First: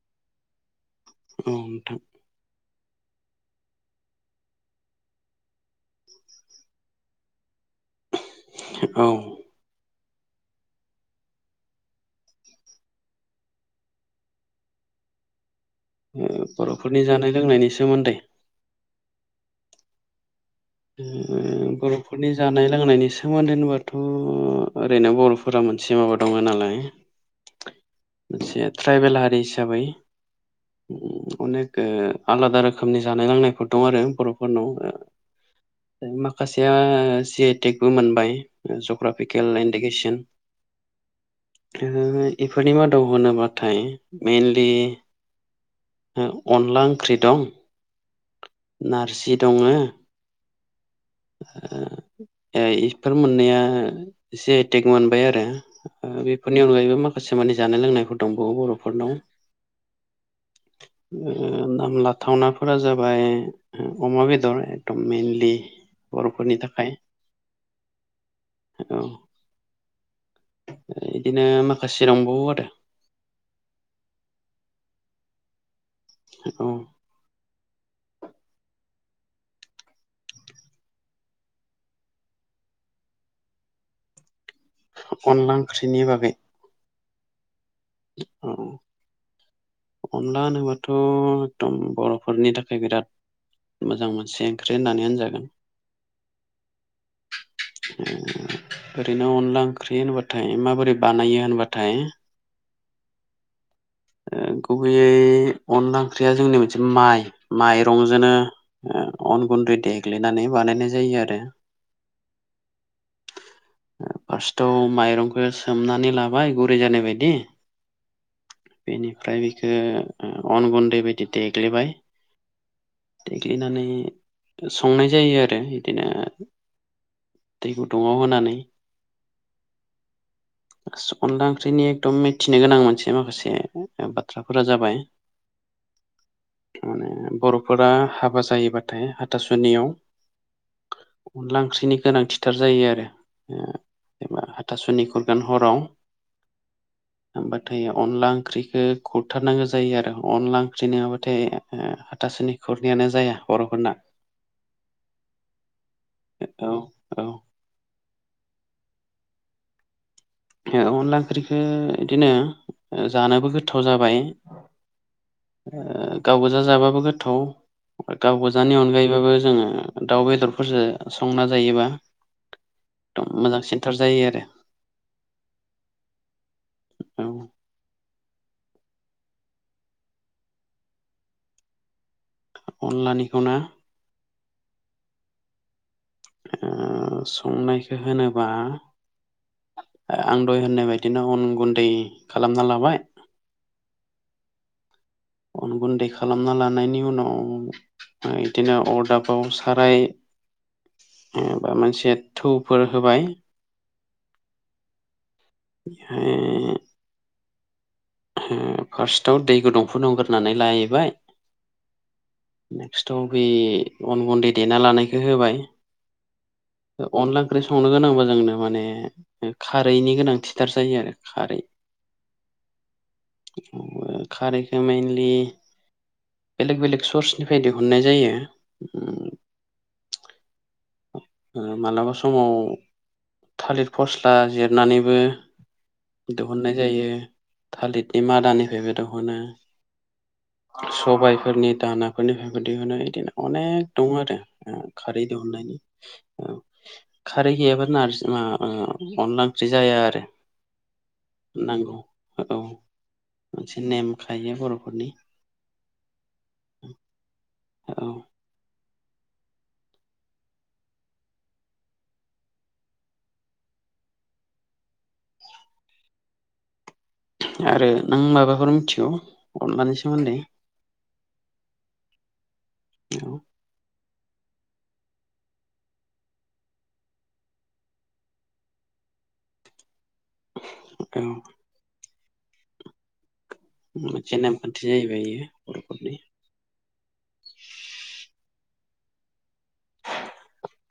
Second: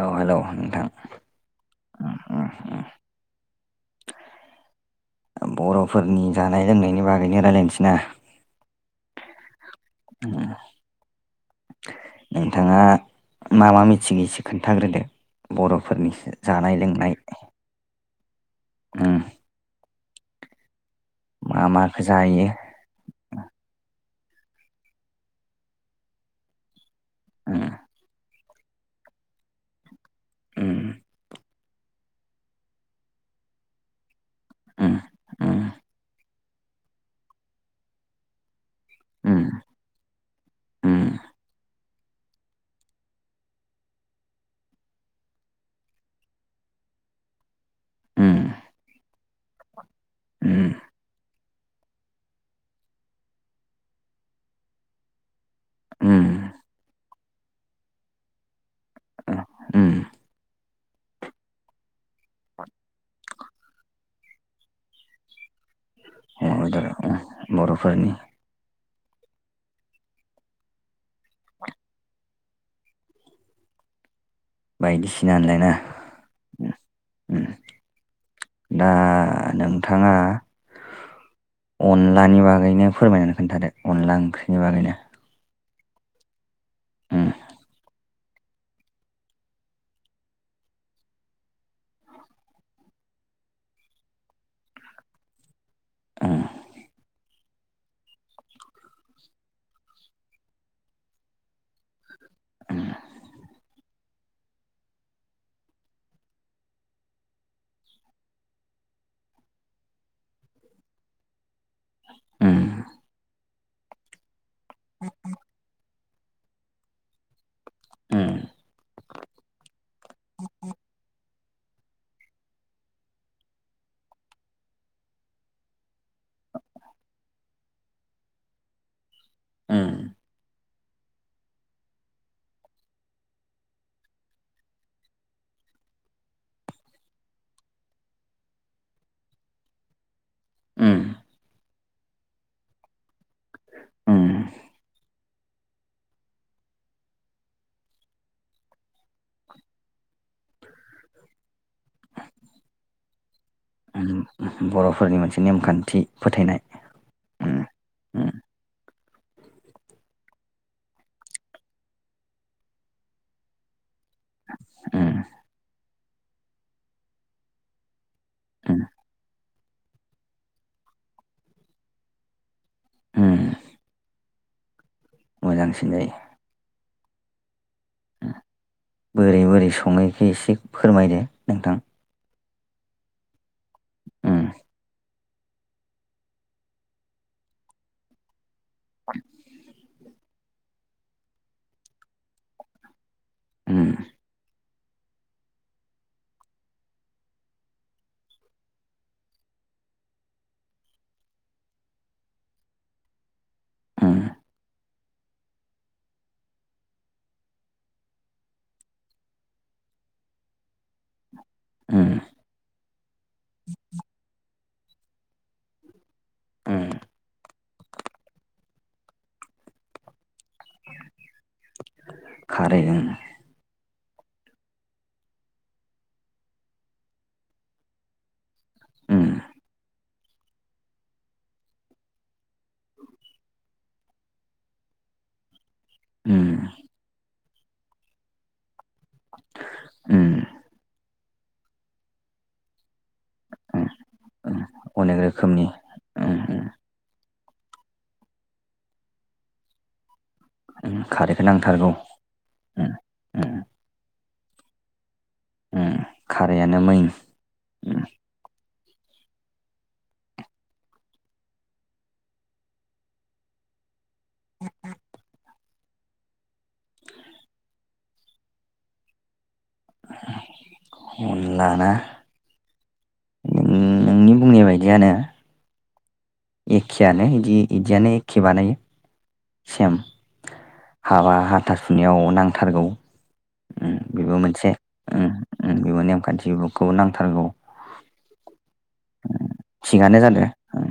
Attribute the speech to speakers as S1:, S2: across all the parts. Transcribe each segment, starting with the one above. S1: औ हेल' नोंथां
S2: नोंथां
S1: बर'फोरनि जानाय लोंनायनि बागैनो रायलायनोसै ना
S2: औ
S1: उम नोंथाङा मा मा मिथिगो एसे खोन्थाग्रोदो बर'फोरनि जानाय
S2: बर'फोरनि
S1: लोंनाय
S2: जानाय लोंनायनि सोमोन्दै
S1: उम मा माखौ
S2: बर'फोरनि
S1: जायो
S2: जानाय लोंनायनि सोमोन्दै होनोबाथ' उम ओरैनो बर'फोरा मोनसे माबा दङ नालाय
S1: [inaudible]
S2: मोनसे ट्राइबेल हारि हिसाबै
S1: उम
S2: अनेक आलादा रोखोमनि जानाय लोंनायफोर दं आरो बर'फोरनाव
S1: उम
S2: माखासेया जि आइ टेगबो मोनबाय।
S1: उम
S2: जग्राफिकेल इन्डिकेसन
S1: उम
S2: [unintelligible] इफोरनि मादाव होनोबाथाय मेइनलि अनला ओंख्रि दं,
S1: उम
S2: नारजि दङ
S1: उम
S2: ओ एफोर मोन्नैया जि आइ टेक मोनबाय आरो
S1: उम उम
S2: बेफोरनि अनगायैबो माखासे माने जानाय लोंनायफोर दंबावो बर'फोरनाव
S1: उम
S2: ओ नाम लाथावनाफोरा जाबाय अमा बेदर एकदम मेनलि
S1: अमा बेदर बर'फोरनि
S2: औ
S1: [inaudible]
S2: बिदिनो माखासे दंबावो आरो।
S1: बायदिसिना [unintelligible]
S2: औ
S1: उम दा नोंथाङा अनलानि बागैनो फोरमायनानै खोनथादो अनला ओंख्रि
S2: अनला ओंख्रिनि बागै
S1: ओम
S2: औ अनला होनोबाथ' एकदम बर'फोरनि थाखाय बिराद मोजां मोनसे ओंख्रि होननानै होनजागोन
S1: उम
S2: ओरैनो अनला ओंख्रि होनबाथाय माबोरै बानायो होनबाथाय ओ
S1: [inaudible]
S2: गुबैयै अनला ओंख्रिया जोंनि मोनसे माइ माइरंजोंनो ओ अन गुन्दै देग्लिनानै बानायनाय जायो आरो
S1: ओम
S2: फास्तआव माइरंखो सोमनानै लाबाय गुरि जानाय बायदि
S1: ओम
S2: बेनिफ्राय बेखो ओ अन गुन्दै बायदि देग्लेबाय देग्लिनानै संनाय जायो आरो बिदिनो दै गुदुङाव होनानै
S1: ओम
S2: अनला ओंख्रिनि एकदम मिथिनो गोनां मोनसे माखासे बाथ्राफोरा जाबाय बर'फोरा हाबा जायोबाथाय हाथासुनियाव
S1: उम
S2: अनला ओंख्रिनि गोनांथिथार जायो आरो
S1: उम
S2: जेनबा हाथासुनिखौ जेन हराव हबाथाय अनला ओंख्रैखो खुरथारनांगो जायो आरो अनला ओंख्रि नोङाबाथाय हाथासिनि खुरनायानो जाया बर'फोरना
S1: उम बर'फोरनि मोनसे नेमखान्थि फोथायनाय
S2: औ औ
S1: उम उम
S2: अनला ओंख्रिखो इदिनो जानोबो गोथाव जा बाय
S1: उम
S2: ओ गाव गोजाजाबाबो गोथाव गाव गोजानि
S1: उम
S2: अनगायैबाबो जोंङो दाउ बेदरफोरजो संना जायोबा
S1: उम
S2: दम मोजां सेन्थार जायो आरो
S1: मोजां सिनै
S2: औ
S1: बोरै बोरै संहैखो एसे फोरमायदो नोंथां
S2: अनलानिखौनो
S1: उम
S2: ओ संनायखो होनोबा
S1: [unintelligible]
S2: आं दय होननाय बायदिनो अन गुन्दै खालामना लाबाय
S1: उम
S2: अन गुन्दै खालामना लानायनि उनाव ओ इदिनो अरदाबाव साराय
S1: [inaudible]
S2: एबा मोनसे थौफोर होबाय
S1: उम
S2: ए उमहु फार्स्टाव दै गुदुं फुदुं ग्रोनानै लायो बाय
S1: उम
S2: नेक्सताव बे अन गुन्दै देना लानायखो होबाय
S1: उम
S2: ओ अनला ओंख्रि संनो गोनांबा जोंनो माने खारैनि गोनांथिथार जायो आरो खारै।
S1: खारैजों ओं
S2: खारैखौ मेनलि बेलेग बेलेग सर्सनिफ्राय दिहुननाय जायो
S1: उम
S2: ओ मालाबा समाव थालिर फस्ला जिरनानैबो
S1: उम
S2: दिहुननाय जायो थालितनि मादानिफायबो दहनो
S1: उम
S2: सबाय फोरनि दानाफोरनिफ्रायबो दिहुनाय बिदिनो
S1: उम
S2: अनेक दङ आरो
S1: उम अनेक
S2: खारै
S1: रोखोमनि
S2: दिहुननाय
S1: उम उम
S2: खारै गैयाबा नारजि ओ ओ अनला ओंख्रै जाया आरो
S1: उम खारैखो नांथारगौ
S2: नांगौ ओ-औ
S1: उम
S2: मोनसे नेम खायो बर'फोरनि
S1: ओम खारैआनो मैन
S2: औ आरो नों माबाफोर मिथिगौ? अनलानि सोमोन्दै
S1: अनला ना? नों
S2: [unintelligible]
S1: नोंनि बुंनाय बायदियानो एखेआनो इदि इदियानो एखे बानायो सेम
S2: औ
S1: हाबा हाथासुनिआव नांथारगौ उम बेबो मोनसे
S2: नेमखान्थि जाहैबाय
S1: उम
S2: इयो
S1: उम बेबो
S2: बर'फोरनि
S1: नेमखान्थि बुं खौ नांथारगौ उम थिगानो जादो उम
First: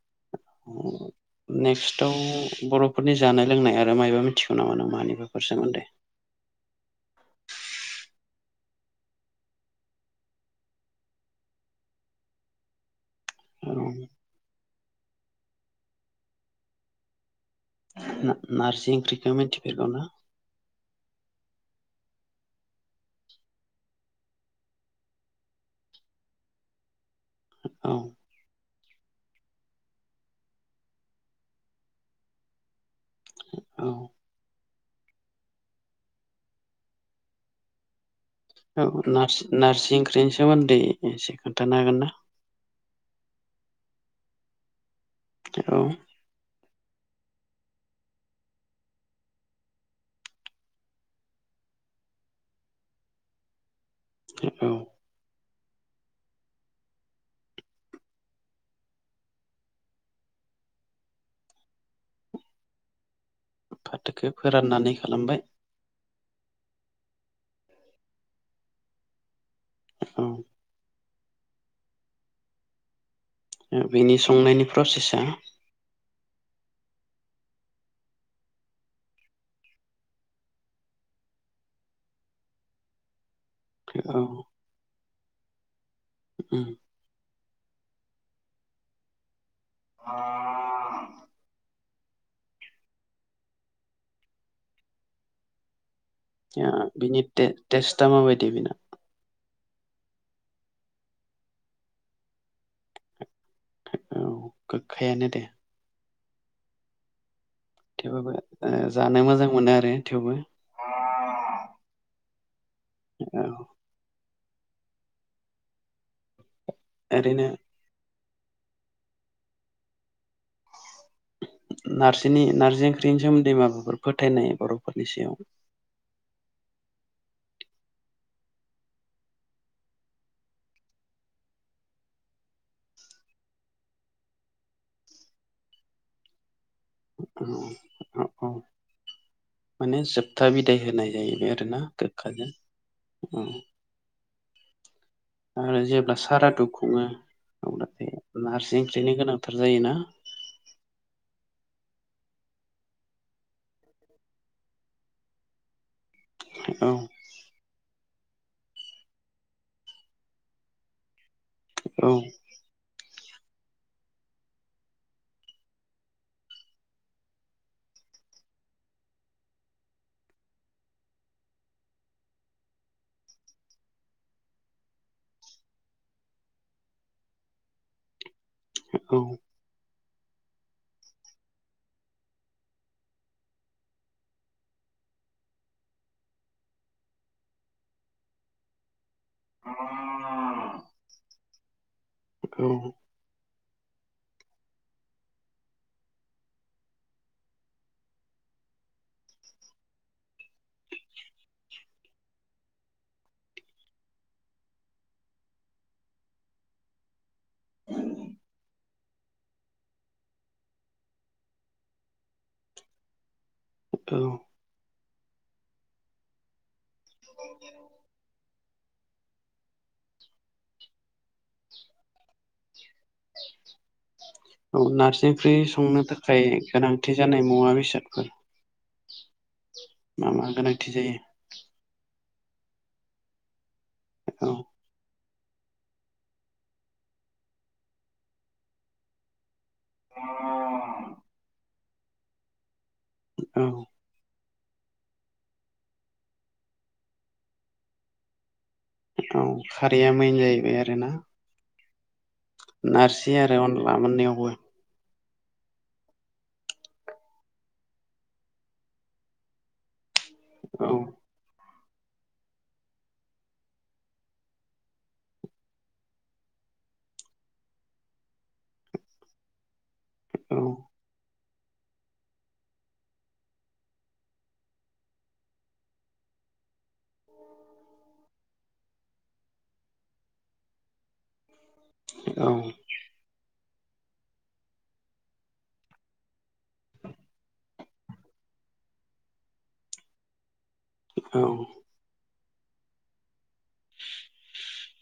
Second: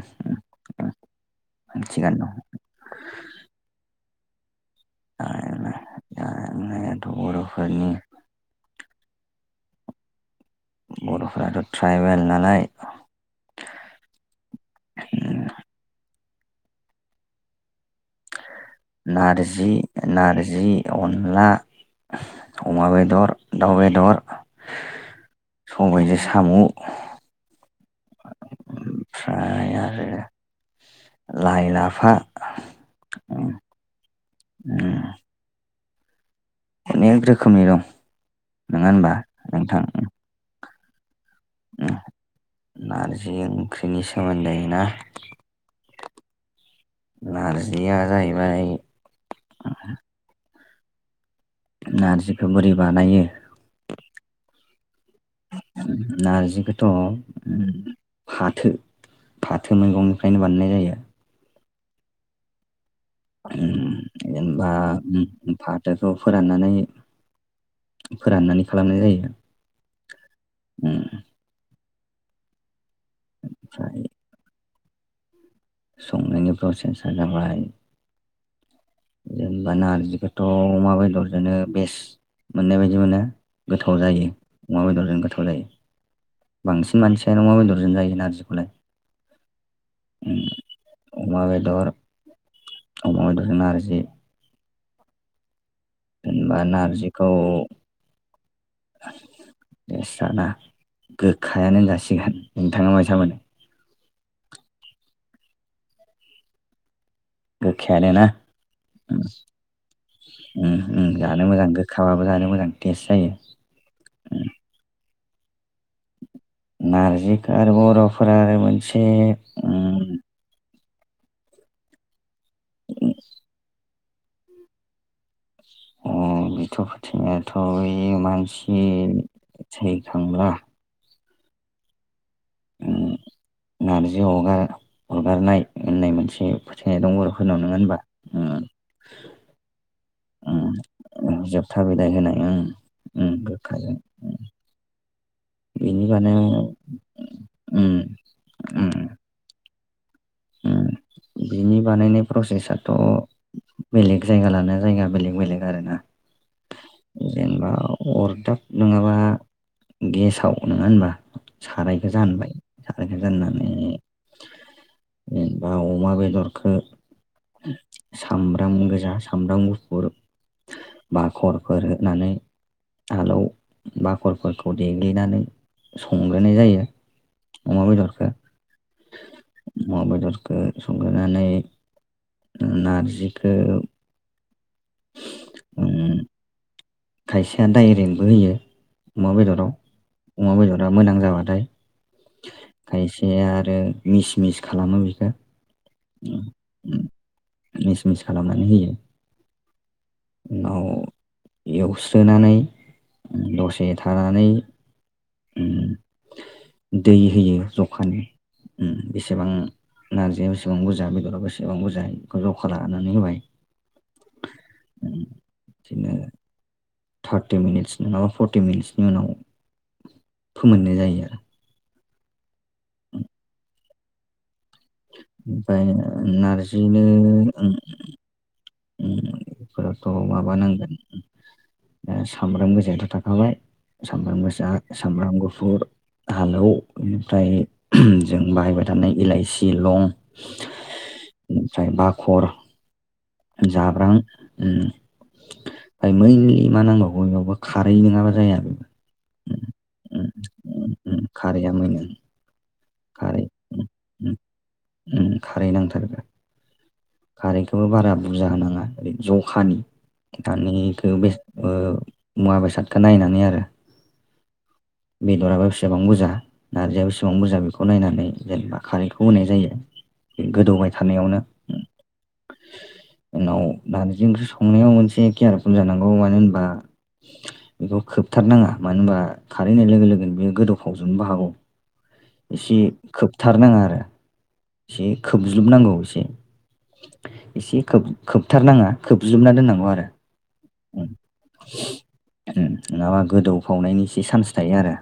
S1: उम थिगानो
S2: नेक्स्टआव बर'फोरनि जानाय लोंनाय आरो मायबा मि
S1: [unintelligible] बर'फोरनि बर'फोराथ' थ्राइबेल नालाय
S2: औ
S1: [inaudible]
S2: [unintelligible] ओंख्रिखौ
S1: नारजि
S2: मिथिफेरगौना
S1: नारजि अनला अमा बेदर दाउ बेदर सबायजो सामु
S2: औ
S1: ओमफ्राय आरो लाइ लाफा उम
S2: औ
S1: उम अनेक रोखोमनि दं नङा
S2: औ
S1: होनबा
S2: नास
S1: नोंथां?
S2: नारजि ओंखौनि सोमोन्दै एसे खोन्थानो हागोन ना?
S1: बिनि सोमोन्दै ना
S2: औ
S1: नारजिया जाहैबाय नार्जिखौ बोरै बानायो?
S2: ए औ
S1: नारजिखोथ' फाथो फाथो मैगंनिफ्रायनो बानायनाय जायो। उम
S2: फाथोखौ
S1: जेनबा
S2: फोराननानै
S1: उम
S2: खालामबाय
S1: उ फाथोखौ फोराननानै फोराननानै खालामनाय जायो
S2: ओ उम
S1: उम ओमफ्राय
S2: बिनि संनायनि प्रसेसा
S1: संनायनि प्रसेसा जाबाय जेनेबा नारजिखोथ' अमा बेदरजोनो बेस मोननाय बायदि मोनो गोथाव
S2: औ
S1: जायो अमा बेदरजों गोथाव जायो
S2: उम
S1: बांसिन मानसि जानो मा बेदरजों जायो नारजिखौलाय उम अमाबेदर अमाबदेरजों नारजि जे एनबा
S2: आ, बिनि
S1: नारजिखौ
S2: टे- टेस्टआ माबायदि बेना
S1: देसाना गोखायानो होनजा सिगोन नोंथाङा मायसा मोनो
S2: औ गोखायानो दे
S1: गोखायानो ना
S2: थेवबाबो ओ जानो मोजां मोनो आरो थेवबो
S1: उम उम जानो मोजां गोखाबाबो जानो मोजां टेस जायो
S2: औ ओरैनो
S1: नारजिखो आरो बर'फोरा आरो मोनसे उम
S2: नारजिनि नारजि ओंख्रिनि सोमोन्दै माबाफोर फोथायनाय बर'फोरनि सायाव
S1: अ बिथ' फोथायनायाथ' ओइ मानसि थैखांब्ला नारजिअगा अरगारनाय होननाय मोनसे फो थे दं बर'फोरनाव
S2: औ
S1: नोंङो होनबा
S2: औ
S1: ओ
S2: औ माने जोबथा
S1: ओं
S2: बिदाय होनाय
S1: ओं
S2: जाहैबाय आरोना
S1: जोबथा बिदइ होनाय
S2: गोखाजों
S1: ओं ओं
S2: औ
S1: जोबथाजों ओं
S2: आरो जेब्ला सारादु खुङो
S1: उम
S2: अब्लाथाय नारजि
S1: उम
S2: ओंख्रिनो गोनांथार जायोना
S1: उम बिनि बानायनाय प्रसेसाथ' बेलेग जायगा लाना जायगा बेलेग बेलेग आरोना
S2: औ
S1: जेनबा अरदाब नङाबा गेसाव नङा होनबा सारायखौ
S2: औ
S1: जानबाय सारायखो जाननानै जेनबा अमा बेदरखो सामब्राम गोजा सामब्राम गुफुर बा खरफोर होनानै आलौ बाखरफोरखौ देग्लिनानै संग्रोनाय जायो। अमाब दरखार [inaudible]
S2: औ
S1: अमा बेदरखौ संग्रोनानै नारजिखौ उ [inaudible] खायसेया डाइरेक्टबो होयो अमा बेदरखौ। अमा बेदरा मोनां जाबाथाय
S2: औ
S1: खायसे आरो मिस मिस खालामो बेखौ। मिस मिस खालामनानै होयो। न [unintelligible] एवस्रोनानै दसे थानानै दै होयो जखानि उम बेसेबां नारजि बेसेबां बुरजा बेदरा बेसेबां बुरजा बेखौ जखा लानानै होबाय।
S2: औ
S1: उम थार्टि मिनिट्स नोङाबा फर्टि मिनिट्सनि उनाव फोमोननाय जायो आरो।
S2: [inaudible] औ नार्जि ओंख्रि
S1: ओमफ्राय
S2: संनो थाखाय गोनांथि जानाय मुवा बेसादफोर
S1: बेफोरथ'
S2: मा मा गोनांथि
S1: माबानांगोन
S2: जायो
S1: ओ सामब्राम गोजायाथ' थाखाबाय सामब्राम
S2: औ
S1: गोजा सामब्राम गफुर आलौ बेनिफ्राय जों बाहायबाय थानाय इलाइसि सिलं ओमफ्राय बाखर
S2: औ
S1: जाब्रां ओम ओमफ्राय मा नांबावगौ बेयावबो खारै नोङाबा जाया
S2: औ खारैया
S1: उम
S2: मेन जाहैबाय
S1: उम
S2: आरोना।
S1: उम खारैया मैन
S2: नारजि
S1: खारै
S2: आरो
S1: उम
S2: अनला
S1: उम
S2: मोननायावबो
S1: उम खारै नांथारगोन। खारैखौबो बारा बुरजा होनाङा ओरै जखानि। दा नै
S2: औ
S1: इखो बे मुवा बेसादखौ नायनानै आरो बेदराबो बेसेबां बुरजा नारजिआो बेसेबां बुरजा बे खौ नायनानै जेनेबा खारैखौ होनाय जायो बे
S2: औ
S1: गोदौबाय थानायावनो। उम उनाव नारजि ओंख्रि संनायाव मोनसे केयारपुल जानांगौ मानो होनबा बेखौ खोबथारनााङा मानो होनबा खारैनाय लोगो लोगोनो बेयो गोदौ फावजोबनोबो हागौ
S2: औ
S1: एसे खोबथारनाङा एसे खोबज्लुबनांगौ एसे एसे खोबथारनाङा खोबजोबना दोननांगौ आरो। उम,
S2: औ
S1: उम नङाबा गोदौफावनायनि एसे चान्स थायो आरो। [inaudible]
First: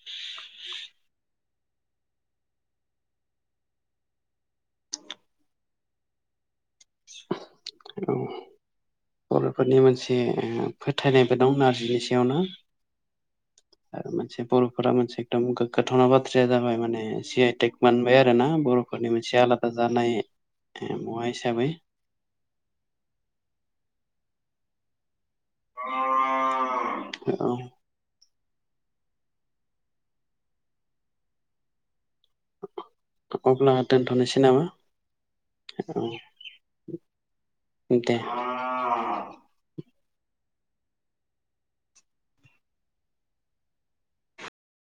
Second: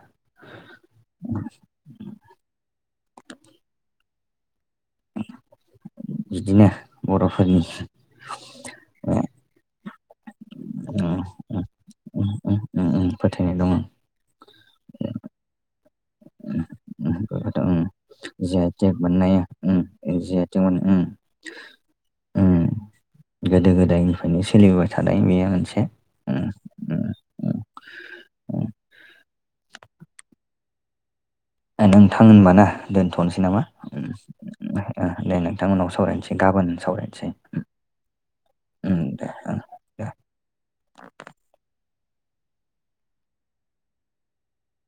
S1: बिदिनो बर'फोरनि ओ
S2: एसे
S1: उम,
S2: फोथायनायबो दं
S1: उम,
S2: नारजिनि
S1: उम,
S2: सायावनो
S1: उम, उम, फोथायनाय दङ
S2: ओ मोनसे बर'फोरा मोनसे एखदम गोगाथावना बाथ्राया जाबाय माने जि आइ टेक मोनबाय आरो ना
S1: आइ टेक
S2: बर'फोरनि मोनसे
S1: मोननाया
S2: आलादा
S1: उम
S2: जानाय
S1: जि आइ टेक मोन उम
S2: ओ मुवा हिसाबै।
S1: उम गोदो गोदायनिफ्रायनो सोलिबोबाय थानाय बेयो मोनसे। उम उम
S2: औ औ
S1: उम उम ओ नोंथां होनबा ना दोनथ'नोसै नामा?
S2: अब्ला
S1: उम
S2: दोनथ'नोसै नामा
S1: उम ओ ओ दे नोंथांमोननाव
S2: औ
S1: सावरायनोसै गाबोन सावरायनोसै। उम
S2: दे
S1: उम दे ओ। उम।